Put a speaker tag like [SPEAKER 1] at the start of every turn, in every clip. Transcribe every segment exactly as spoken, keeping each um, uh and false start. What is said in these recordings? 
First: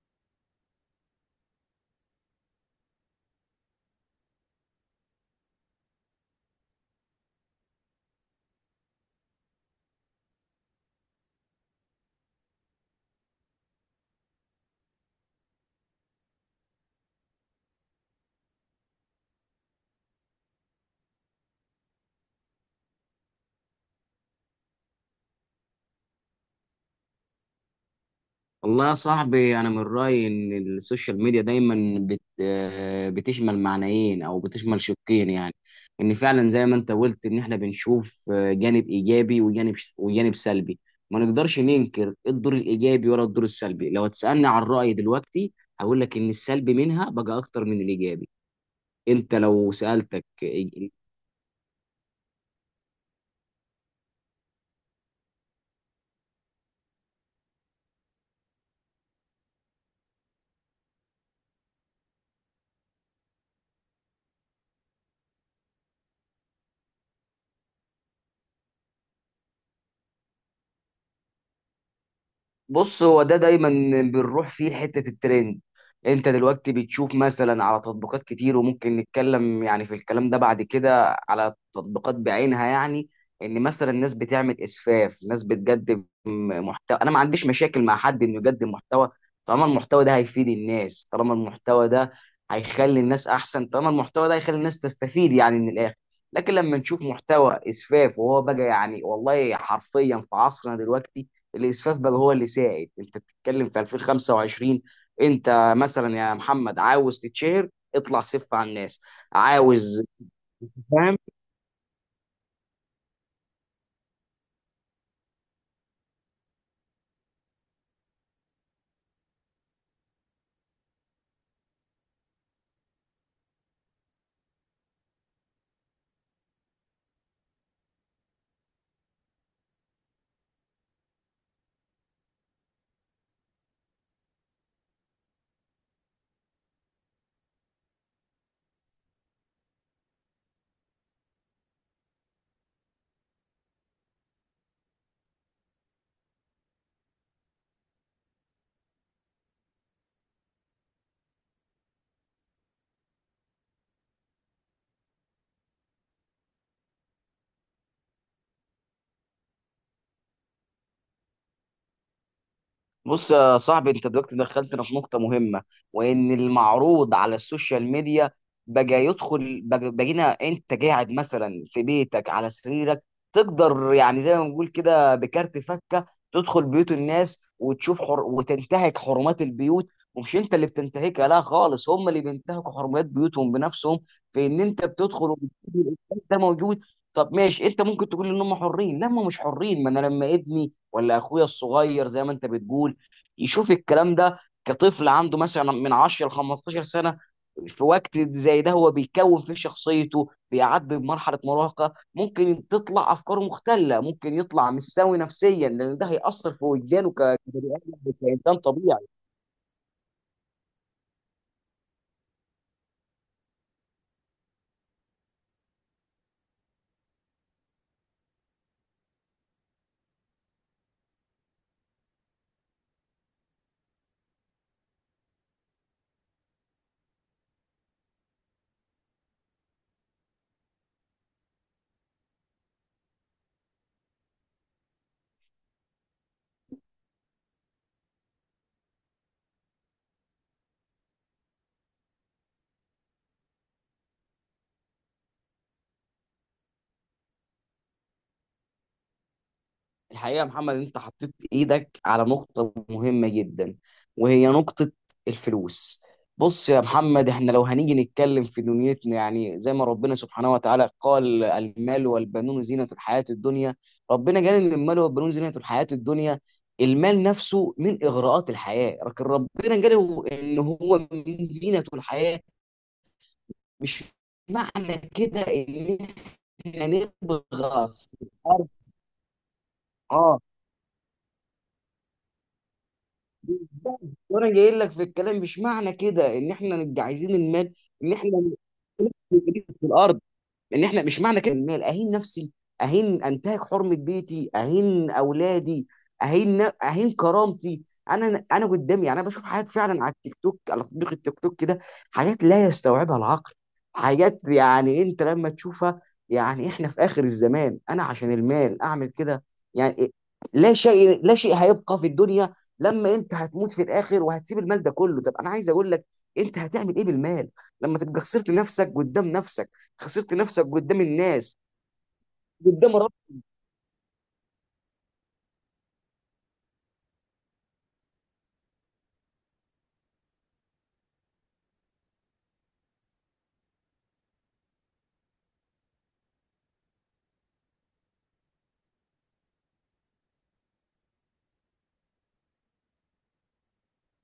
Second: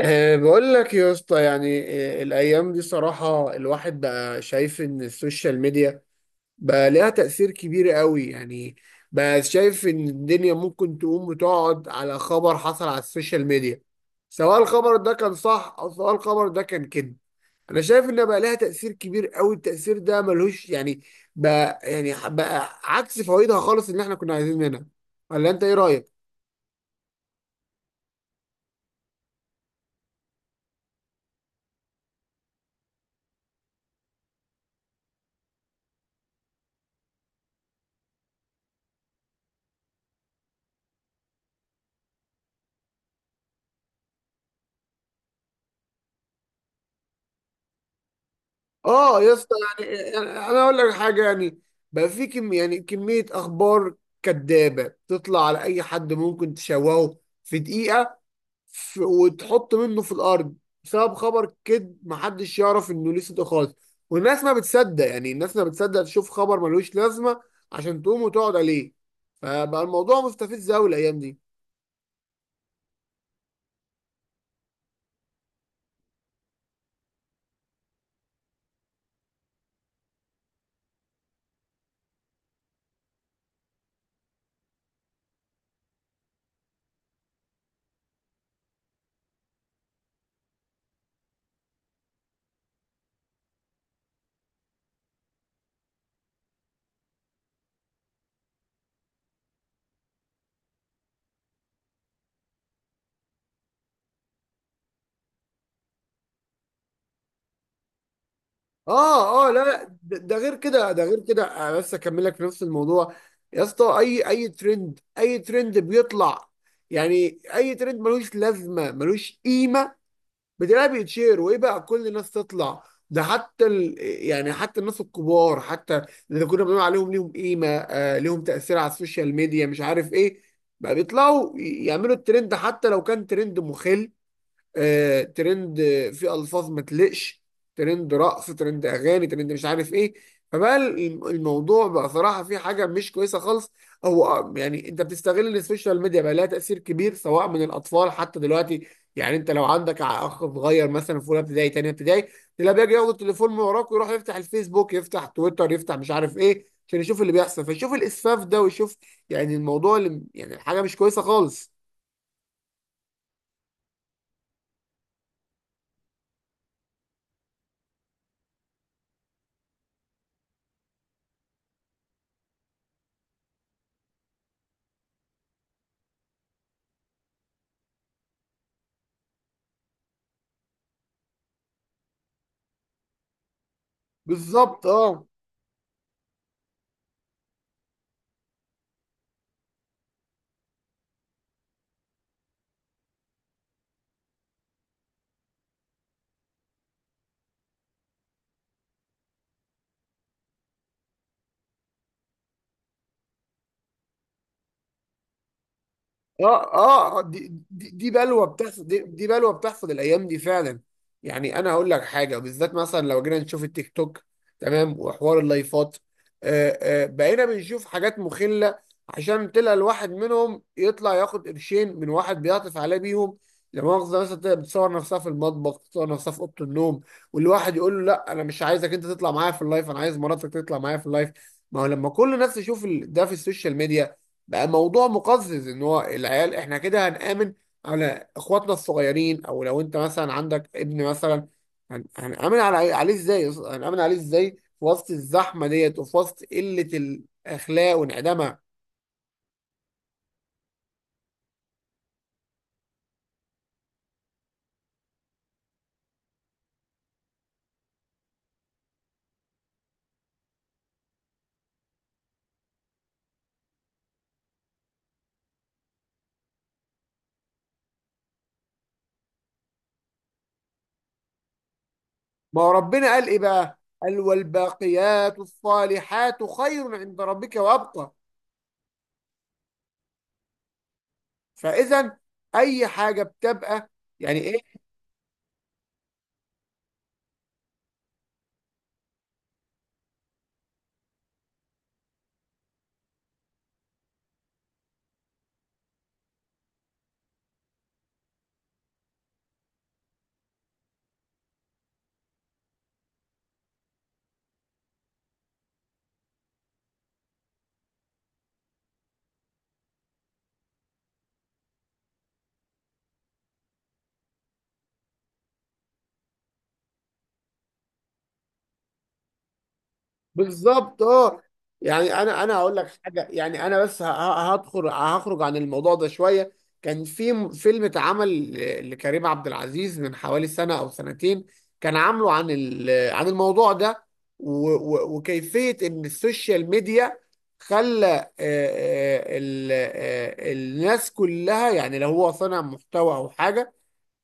[SPEAKER 1] أه بقول لك يا اسطى يعني. أه الايام دي صراحه الواحد بقى شايف ان السوشيال ميديا بقى ليها تاثير كبير قوي يعني. بقى شايف ان الدنيا ممكن تقوم وتقعد على خبر حصل على السوشيال ميديا، سواء الخبر ده كان صح او سواء الخبر ده كان كده. انا شايف ان بقى ليها تاثير كبير قوي، التاثير ده ملهوش يعني، بقى يعني بقى عكس فوائدها خالص اللي احنا كنا عايزين منها. ولا انت ايه رايك؟
[SPEAKER 2] والله يا صاحبي، انا من رايي ان السوشيال ميديا دايما بت آه، بتشمل معنيين او بتشمل شقين، يعني ان فعلا زي ما انت قلت ان احنا بنشوف آه، جانب ايجابي وجانب وجانب سلبي. ما نقدرش ننكر الدور الايجابي ولا الدور السلبي. لو تسالني عن رايي دلوقتي، هقول لك ان السلبي منها بقى اكتر من الايجابي.
[SPEAKER 1] اه يا
[SPEAKER 2] انت
[SPEAKER 1] اسطى،
[SPEAKER 2] لو
[SPEAKER 1] يعني
[SPEAKER 2] سالتك.
[SPEAKER 1] يعني انا اقول لك حاجه يعني. بقى في كم، يعني كميه اخبار كدابه تطلع على اي حد، ممكن تشوهه في دقيقه، ف- وتحط منه في الارض بسبب خبر كد محدش يعرف انه ليه صدق خالص. والناس ما بتصدق، يعني الناس ما بتصدق تشوف خبر ملوش لازمه عشان تقوم وتقعد عليه. فبقى الموضوع مستفز قوي الايام دي.
[SPEAKER 2] بص، هو ده دايما بنروح فيه لحته الترند. انت دلوقتي بتشوف مثلا على تطبيقات كتير، وممكن نتكلم يعني في الكلام ده بعد كده على تطبيقات بعينها، يعني ان مثلا الناس بتعمل اسفاف، ناس بتقدم محتوى. انا ما عنديش مشاكل مع حد انه يقدم محتوى طالما المحتوى ده هيفيد الناس، طالما المحتوى ده هيخلي الناس احسن، طالما المحتوى ده هيخلي الناس تستفيد يعني من الاخر. لكن لما نشوف محتوى اسفاف، وهو بقى يعني والله حرفيا في عصرنا دلوقتي الاسفاف بقى هو اللي سائد. انت بتتكلم في ألفين وخمسة وعشرين، انت مثلا يا محمد عاوز تتشهر، اطلع سف على الناس.
[SPEAKER 1] اه، اه، لا، لا،
[SPEAKER 2] عاوز
[SPEAKER 1] ده ده غير كده، ده
[SPEAKER 2] فاهم؟
[SPEAKER 1] غير كده. انا بس اكمل لك في نفس الموضوع. يا اسطى، اي اي ترند اي ترند بيطلع، يعني اي ترند ملوش لازمه، ملوش قيمه، بتلاقيه بيتشير، وايه بقى كل الناس تطلع. ده حتى ال... يعني حتى الناس الكبار، حتى اللي كنا بنقول عليهم ليهم قيمه، آه ليهم تاثير على السوشيال ميديا، مش عارف ايه، بقى بيطلعوا ي- يعملوا الترند، حتى لو كان ترند مخل. آه، ترند آه، في الفاظ ما تليقش، ترند رقص، ترند اغاني، ترند مش عارف ايه. فبقى الم- الموضوع بقى صراحه في حاجه مش كويسه خالص. هو آه، يعني انت بتستغل السوشيال ميديا، بقى لها تاثير كبير سواء من الاطفال حتى دلوقتي. يعني انت لو عندك ع- اخ صغير مثلا في اولى ابتدائي، تانية ابتدائي، تلاقيه بيجي ياخد التليفون من وراك ويروح يفتح الفيسبوك، يفتح تويتر، يفتح مش عارف ايه، عشان يشوف اللي بيحصل، فيشوف الاسفاف ده ويشوف، يعني الموضوع اللي يعني الحاجه مش كويسه خالص.
[SPEAKER 2] بص يا صاحبي، انت دلوقتي دخلتنا في نقطة مهمة، وان المعروض على السوشيال ميديا بقى يدخل بقى- بقينا، انت قاعد مثلا في بيتك على سريرك، تقدر يعني زي ما بنقول كده بكارت فكة تدخل بيوت الناس وتشوف حر... وتنتهك حرمات البيوت. ومش انت اللي بتنتهكها، لا خالص، هم اللي بينتهكوا حرمات بيوتهم بنفسهم، في ان انت
[SPEAKER 1] بالظبط، اه.
[SPEAKER 2] بتدخل وبتشوف الإنسان ده موجود. طب ماشي، انت ممكن تقول ان هم حرين. لا، هم مش حرين. ما انا لما ابني ولا اخويا الصغير زي ما انت بتقول يشوف الكلام ده كطفل عنده مثلا من عشر ل خمستاشر سنه، في وقت زي ده هو بيكون في شخصيته بيعدي بمرحله مراهقه، ممكن تطلع افكاره مختله، ممكن يطلع مش سوي نفسيا، لان ده هيأثر في
[SPEAKER 1] اه،
[SPEAKER 2] وجدانه
[SPEAKER 1] اه، آه،
[SPEAKER 2] ك-
[SPEAKER 1] دي
[SPEAKER 2] كبني
[SPEAKER 1] دي, دي
[SPEAKER 2] آدم،
[SPEAKER 1] بلوه
[SPEAKER 2] كانسان
[SPEAKER 1] بتحصل، دي,
[SPEAKER 2] طبيعي.
[SPEAKER 1] دي بلوه بتحصل الايام دي فعلا. يعني انا هقول لك حاجه بالذات، مثلا لو جينا نشوف التيك توك، تمام، وحوار اللايفات، آه آه بقينا بنشوف حاجات مخله. عشان تلاقي الواحد منهم يطلع ياخد قرشين من واحد بيعطف عليه بيهم. لا مؤاخذه، مثلا تلاقي بتصور نفسها في المطبخ، بتصور نفسها في اوضه النوم، والواحد يقول له لا انا مش عايزك انت تطلع معايا في اللايف، انا عايز مراتك تطلع معايا في اللايف. ما هو لما كل الناس تشوف ال- ده في السوشيال ميديا، بقى موضوع مقزز. ان هو العيال احنا كده هنآمن على اخواتنا الصغيرين؟ او لو انت مثلا عندك ابن مثلا، هن- هنآمن على عليه ازاي؟ هنآمن عليه ازاي في وسط الزحمة ديت وفي وسط قلة الاخلاق وانعدامها؟
[SPEAKER 2] الحقيقة يا محمد، انت حطيت ايدك على نقطة مهمة جدا، وهي نقطة الفلوس. بص يا محمد، احنا لو هنيجي نتكلم في دنيتنا، يعني زي ما ربنا سبحانه وتعالى قال، المال والبنون زينة الحياة الدنيا. ربنا قال ان المال والبنون زينة الحياة الدنيا. المال نفسه من اغراءات الحياة، لكن ربنا قال ان هو من زينة الحياة.
[SPEAKER 1] ما هو ربنا قال ايه بقى؟
[SPEAKER 2] مش
[SPEAKER 1] قال
[SPEAKER 2] معنى
[SPEAKER 1] والباقيات
[SPEAKER 2] كده ان
[SPEAKER 1] الصالحات
[SPEAKER 2] احنا
[SPEAKER 1] خير عند
[SPEAKER 2] نبغى
[SPEAKER 1] ربك
[SPEAKER 2] في
[SPEAKER 1] وابقى.
[SPEAKER 2] الارض. اه.
[SPEAKER 1] فاذا اي حاجة بتبقى
[SPEAKER 2] وانا
[SPEAKER 1] يعني.
[SPEAKER 2] جاي لك في الكلام، مش معنى كده ان احنا نبقى عايزين المال، ان احنا نجيب في الارض، ان احنا مش معنى كده المال اهين نفسي، اهين، انتهك حرمه بيتي، اهين اولادي، اهين اهين كرامتي. انا انا قدامي، يعني انا بشوف حاجات فعلا على التيك توك، على تطبيق التيك توك كده، حاجات لا يستوعبها العقل، حاجات يعني انت لما تشوفها، يعني احنا في اخر الزمان انا عشان المال اعمل كده؟ يعني إيه؟ لا شيء، لا شيء هيبقى في الدنيا لما انت هتموت في الاخر وهتسيب المال ده كله. طب انا عايز اقول لك، انت هتعمل ايه بالمال لما تبقى خسرت نفسك قدام نفسك، خسرت نفسك قدام
[SPEAKER 1] بالظبط، اه.
[SPEAKER 2] الناس،
[SPEAKER 1] يعني انا انا هقول لك
[SPEAKER 2] قدام رب؟
[SPEAKER 1] حاجه، يعني انا بس ه- ه- هدخل هخرج عن الموضوع ده شويه. كان في م- فيلم اتعمل ل- لكريم عبد العزيز من حوالي سنه او سنتين، كان عامله عن ال- عن الموضوع ده، و- و- وكيفيه ان السوشيال ميديا خلى آه، آه، ال- آه، الناس كلها، يعني لو هو صنع محتوى او حاجه،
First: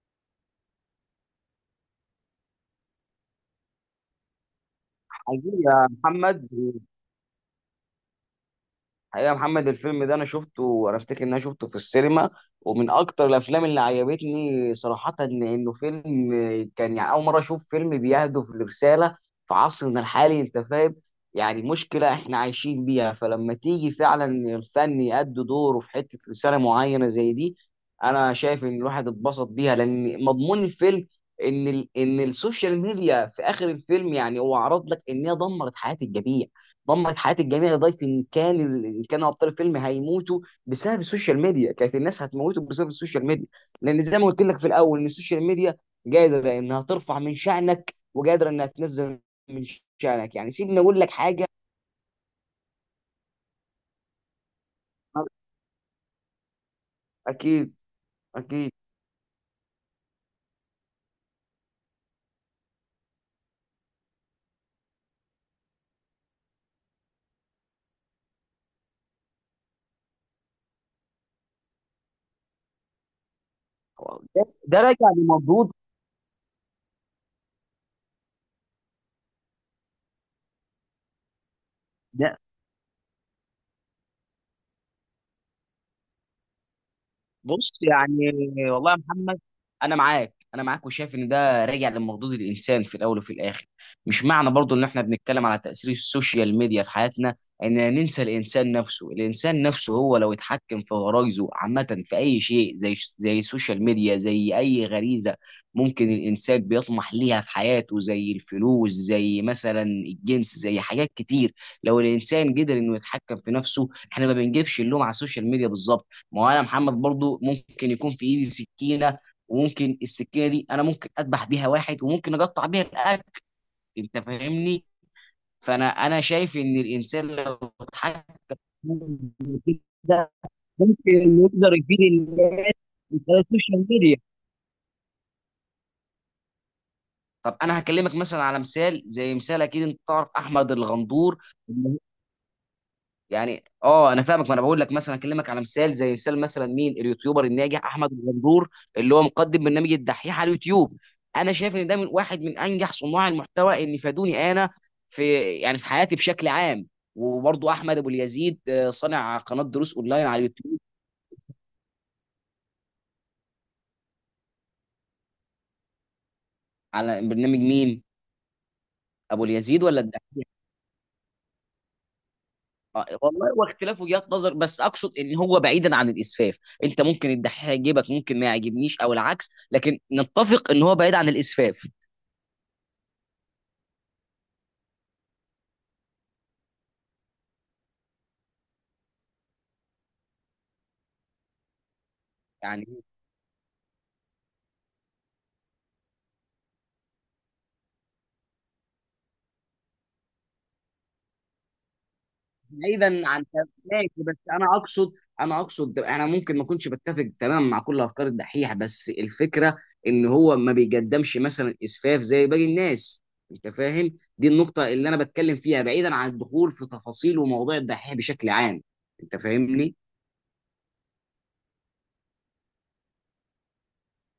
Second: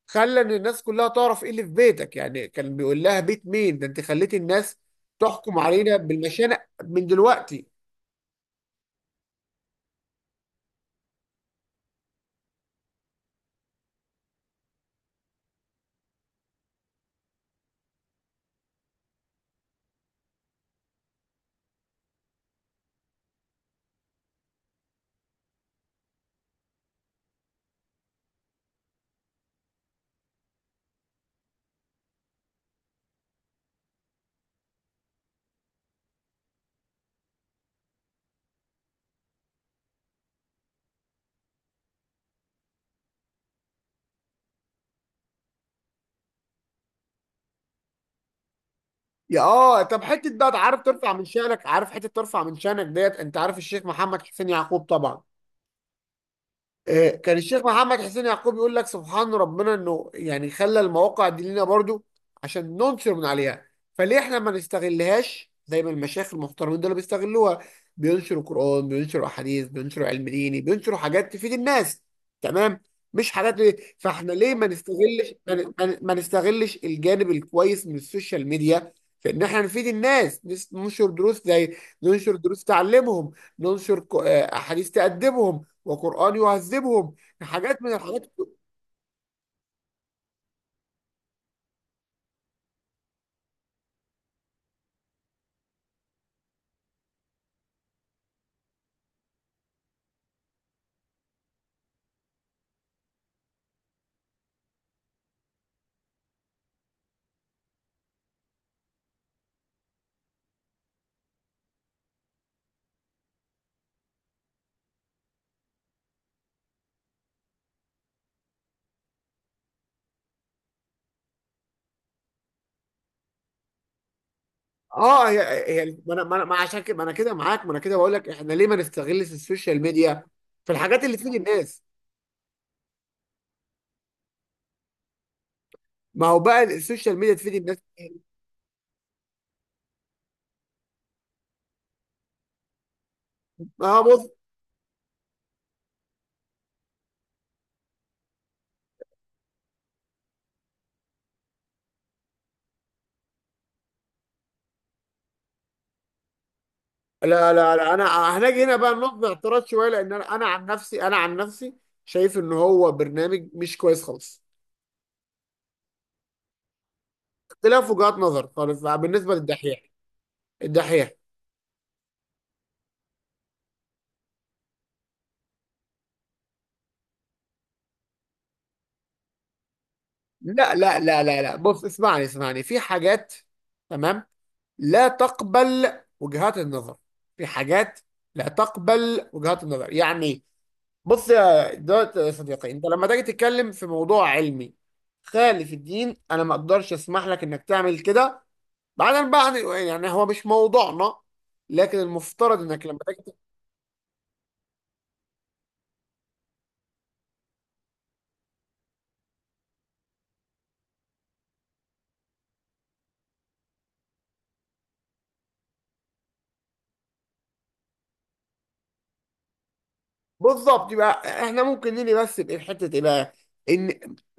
[SPEAKER 1] خلى ان الناس كلها تعرف ايه اللي في بيتك. يعني كان بيقول لها بيت مين ده؟ انت خليتي الناس
[SPEAKER 2] حقيقي
[SPEAKER 1] تحكم
[SPEAKER 2] يا
[SPEAKER 1] علينا
[SPEAKER 2] محمد
[SPEAKER 1] بالمشانق من دلوقتي.
[SPEAKER 2] حقيقة يا محمد، الفيلم ده أنا شفته، وأنا أفتكر إن أنا شفته في السينما، ومن أكتر الأفلام اللي عجبتني صراحة. إن- إنه فيلم كان يعني أول مرة أشوف فيلم بيهدف لرسالة في عصرنا الحالي، أنت فاهم. يعني مشكلة إحنا عايشين بيها، فلما تيجي فعلا الفن يأدي دوره في حتة رسالة معينة زي دي، أنا شايف إن الواحد اتبسط بيها، لأن مضمون الفيلم إن ال إن السوشيال ميديا في آخر الفيلم، يعني هو عرض لك إن هي دمرت حياة الجميع، دمرت حياه الجميع، لدرجه ان كان ان كانوا ابطال الفيلم هيموتوا بسبب السوشيال ميديا، كانت الناس هتموتوا بسبب السوشيال ميديا، لان زي ما قلت لك في الاول ان السوشيال ميديا قادره انها ترفع من شانك وقادره انها تنزل
[SPEAKER 1] يا
[SPEAKER 2] من
[SPEAKER 1] اه طب
[SPEAKER 2] شانك.
[SPEAKER 1] حته
[SPEAKER 2] يعني
[SPEAKER 1] بقى،
[SPEAKER 2] سيبني
[SPEAKER 1] عارف
[SPEAKER 2] اقول لك
[SPEAKER 1] ترفع من
[SPEAKER 2] حاجه.
[SPEAKER 1] شانك؟ عارف حته ترفع من شانك ديت؟ انت عارف الشيخ محمد حسين يعقوب طبعا. آه، كان الشيخ
[SPEAKER 2] اكيد،
[SPEAKER 1] محمد حسين يعقوب
[SPEAKER 2] اكيد.
[SPEAKER 1] يقول لك سبحان ربنا انه يعني خلى المواقع دي لنا برضو عشان ننصر من عليها. فليه احنا ما نستغلهاش زي ما المشايخ المحترمين دول بيستغلوها؟ بينشروا قرآن، بينشروا احاديث، بينشروا علم ديني، بينشروا حاجات تفيد الناس. تمام. مش حاجات، ليه فاحنا
[SPEAKER 2] ده,
[SPEAKER 1] ليه ما
[SPEAKER 2] ده راجع
[SPEAKER 1] نستغلش، ما
[SPEAKER 2] لمردود
[SPEAKER 1] ن- ما ن- ما نستغلش الجانب الكويس من السوشيال ميديا في ان احنا نفيد الناس، نس- ننشر دروس زي، ننشر
[SPEAKER 2] ده.
[SPEAKER 1] دروس تعلمهم، ننشر ك- آه، احاديث تأدبهم، وقرآن يعذبهم،
[SPEAKER 2] بص
[SPEAKER 1] حاجات من
[SPEAKER 2] يعني
[SPEAKER 1] الحاجات.
[SPEAKER 2] والله يا محمد، انا معاك، انا معاك، وشايف ان ده راجع لمردود الانسان في الاول وفي الاخر. مش معنى برضو ان احنا بنتكلم على تاثير السوشيال ميديا في حياتنا اننا ننسى الانسان نفسه. الانسان نفسه هو لو اتحكم في غرايزه عامه في اي شيء، زي زي السوشيال ميديا، زي اي غريزه ممكن الانسان بيطمح ليها في حياته، زي الفلوس، زي مثلا الجنس، زي حاجات كتير. لو الانسان قدر انه يتحكم في نفسه، احنا ما بنجيبش اللوم على السوشيال ميديا بالظبط. ما هو انا محمد برضو ممكن يكون في ايدي سكينه، وممكن السكينه دي انا ممكن اذبح بيها واحد، وممكن اقطع بيها الاكل. انت فاهمني.
[SPEAKER 1] اه. هي، هي
[SPEAKER 2] فانا
[SPEAKER 1] ما
[SPEAKER 2] انا
[SPEAKER 1] انا ما أنا- ما
[SPEAKER 2] شايف ان
[SPEAKER 1] عشان كده ما انا
[SPEAKER 2] الانسان
[SPEAKER 1] كده
[SPEAKER 2] لو
[SPEAKER 1] معاك، ما انا كده بقول لك
[SPEAKER 2] اتحكم
[SPEAKER 1] احنا ليه ما نستغلش السوشيال ميديا
[SPEAKER 2] ده
[SPEAKER 1] في الحاجات
[SPEAKER 2] ممكن
[SPEAKER 1] اللي تفيد
[SPEAKER 2] إنه يقدر
[SPEAKER 1] الناس؟
[SPEAKER 2] يفيد الناس من خلال السوشيال ميديا.
[SPEAKER 1] ما هو بقى السوشيال ميديا تفيد
[SPEAKER 2] طب
[SPEAKER 1] الناس.
[SPEAKER 2] انا هكلمك مثلا على مثال، زي مثال، اكيد انت تعرف احمد الغندور. يعني
[SPEAKER 1] اه،
[SPEAKER 2] اه انا
[SPEAKER 1] بص.
[SPEAKER 2] فاهمك، ما انا بقول لك مثلا اكلمك على مثال زي مثال، مثلا مين اليوتيوبر الناجح؟ احمد الغندور اللي هو مقدم برنامج الدحيح على اليوتيوب. انا شايف ان ده من واحد من انجح صناع المحتوى اللي فادوني انا في، يعني في حياتي بشكل عام.
[SPEAKER 1] لا،
[SPEAKER 2] وبرضه
[SPEAKER 1] لا، لا،
[SPEAKER 2] احمد ابو
[SPEAKER 1] انا
[SPEAKER 2] اليزيد،
[SPEAKER 1] هنجي هنا
[SPEAKER 2] آه،
[SPEAKER 1] بقى نقطة
[SPEAKER 2] صانع قناه
[SPEAKER 1] اعتراض شويه،
[SPEAKER 2] دروس
[SPEAKER 1] لان
[SPEAKER 2] اونلاين
[SPEAKER 1] انا
[SPEAKER 2] على
[SPEAKER 1] أنا عن
[SPEAKER 2] اليوتيوب.
[SPEAKER 1] نفسي، انا عن نفسي شايف ان هو برنامج مش كويس خالص.
[SPEAKER 2] على برنامج
[SPEAKER 1] اختلاف
[SPEAKER 2] مين؟
[SPEAKER 1] وجهات نظر خالص بقى بالنسبه
[SPEAKER 2] ابو اليزيد
[SPEAKER 1] للدحيح.
[SPEAKER 2] ولا الدحيح؟
[SPEAKER 1] الدحيح.
[SPEAKER 2] آه، والله واختلاف وجهات نظر، بس اقصد ان هو بعيدا عن الاسفاف. انت ممكن الدحيح يعجبك، ممكن ما يعجبنيش، او العكس، لكن نتفق
[SPEAKER 1] لا،
[SPEAKER 2] ان هو
[SPEAKER 1] لا،
[SPEAKER 2] بعيد
[SPEAKER 1] لا،
[SPEAKER 2] عن
[SPEAKER 1] لا، لا، بص،
[SPEAKER 2] الاسفاف.
[SPEAKER 1] اسمعني، اسمعني، في حاجات، تمام، لا تقبل وجهات النظر. في حاجات لا تقبل وجهات النظر، يعني. بص يا دوت، يا صديقي، انت
[SPEAKER 2] يعني
[SPEAKER 1] لما تيجي تتكلم في موضوع علمي خالف الدين، انا ما اقدرش اسمح لك انك تعمل كده. بعدين بقى يعني هو مش موضوعنا، لكن المفترض انك لما
[SPEAKER 2] بعيدا
[SPEAKER 1] تيجي.
[SPEAKER 2] عن. ماشي، بس انا اقصد انا اقصد انا ممكن ما اكونش بتفق تماما مع كل افكار الدحيح، بس الفكره ان هو ما بيقدمش مثلا اسفاف زي باقي الناس. انت فاهم دي النقطه اللي انا بتكلم فيها بعيدا عن الدخول في تفاصيل ومواضيع الدحيح بشكل عام. انت فاهمني.
[SPEAKER 1] بالظبط، يبقى احنا ممكن نيجي بس بايه، في حته ايه بقى؟ ان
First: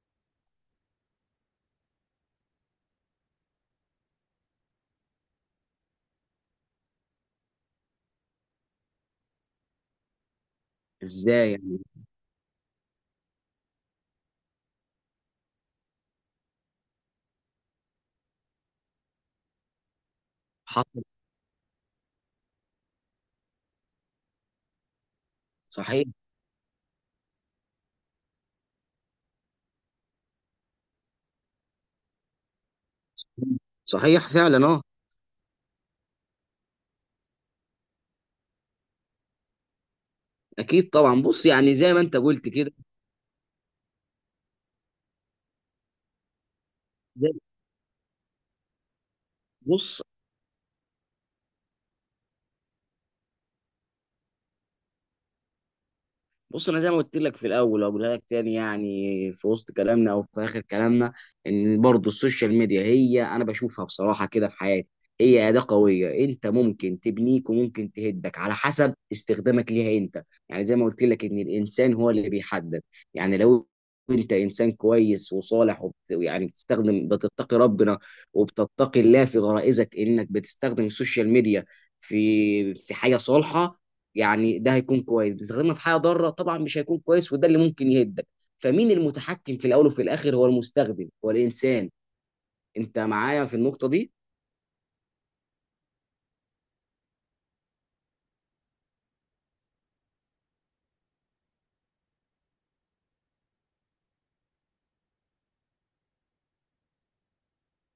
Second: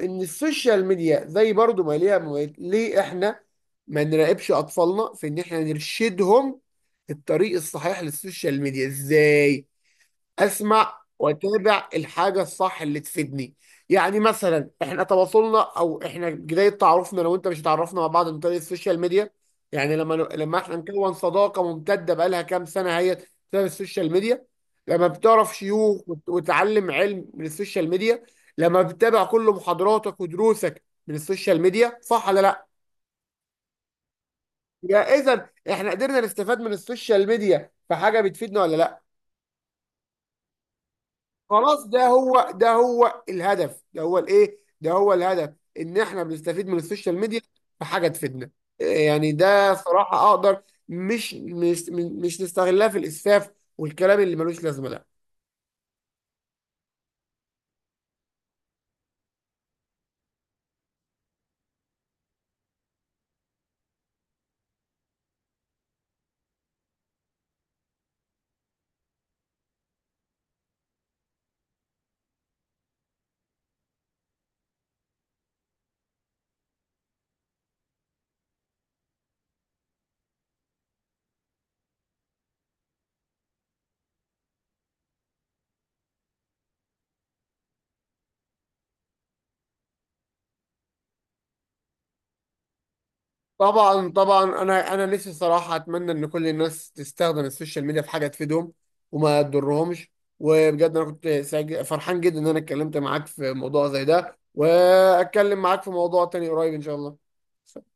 [SPEAKER 1] ان السوشيال ميديا زي برضو ما ليها مميز- ليه احنا ما نراقبش اطفالنا في ان احنا نرشدهم الطريق الصحيح للسوشيال ميديا؟ ازاي؟ اسمع
[SPEAKER 2] ازاي يعني.
[SPEAKER 1] واتابع الحاجه الصح اللي تفيدني. يعني مثلا احنا تواصلنا، او احنا بدايه تعرفنا، لو انت مش، اتعرفنا مع بعض من طريق السوشيال ميديا. يعني لما لما احنا
[SPEAKER 2] حصل.
[SPEAKER 1] نكون صداقه ممتده بقالها كام سنه، هي بسبب السوشيال ميديا. لما بتعرف شيوخ
[SPEAKER 2] صحيح،
[SPEAKER 1] وت- وتتعلم علم من السوشيال ميديا، لما بتتابع كل محاضراتك ودروسك من السوشيال ميديا، صح ولا لا؟
[SPEAKER 2] صحيح فعلا، اه.
[SPEAKER 1] يا اذا احنا قدرنا نستفاد من السوشيال ميديا في حاجه بتفيدنا ولا لا؟
[SPEAKER 2] اكيد طبعا. بص يعني
[SPEAKER 1] خلاص،
[SPEAKER 2] زي ما
[SPEAKER 1] ده
[SPEAKER 2] انت قلت
[SPEAKER 1] هو، ده
[SPEAKER 2] كده.
[SPEAKER 1] هو الهدف، ده هو الايه ده هو الهدف، ان احنا بنستفيد من السوشيال
[SPEAKER 2] زي-
[SPEAKER 1] ميديا في حاجه تفيدنا. إيه يعني، ده
[SPEAKER 2] بص،
[SPEAKER 1] صراحه اقدر. مش مش مش نستغلها في الاسفاف والكلام اللي ملوش لازمه ده.
[SPEAKER 2] بص، انا زي ما قلت لك في الاول واقولها لك تاني، يعني في وسط كلامنا او في اخر كلامنا، ان برضو السوشيال ميديا، هي انا بشوفها بصراحه كده في حياتي، هي اداه قويه، انت ممكن تبنيك وممكن تهدك على حسب استخدامك ليها انت، يعني زي ما قلت لك ان الانسان هو اللي بيحدد. يعني لو انت انسان كويس وصالح، ويعني بتستخدم، بتتقي ربنا وبتتقي الله في غرائزك، انك بتستخدم السوشيال ميديا في في حاجه صالحه، يعني ده هيكون كويس. بتستخدمها في حاجه ضاره، طبعا مش هيكون كويس، وده اللي ممكن يهدك. فمين المتحكم في الاول وفي الاخر؟ هو المستخدم، هو الانسان. انت معايا في النقطه
[SPEAKER 1] طبعا،
[SPEAKER 2] دي؟
[SPEAKER 1] طبعا، انا انا نفسي صراحه اتمنى ان كل الناس تستخدم السوشيال ميديا في حاجه تفيدهم وما تضرهمش. وبجد انا كنت سعيد- فرحان جدا ان انا اتكلمت معاك في موضوع زي ده، واتكلم معاك في موضوع تاني قريب ان شاء الله.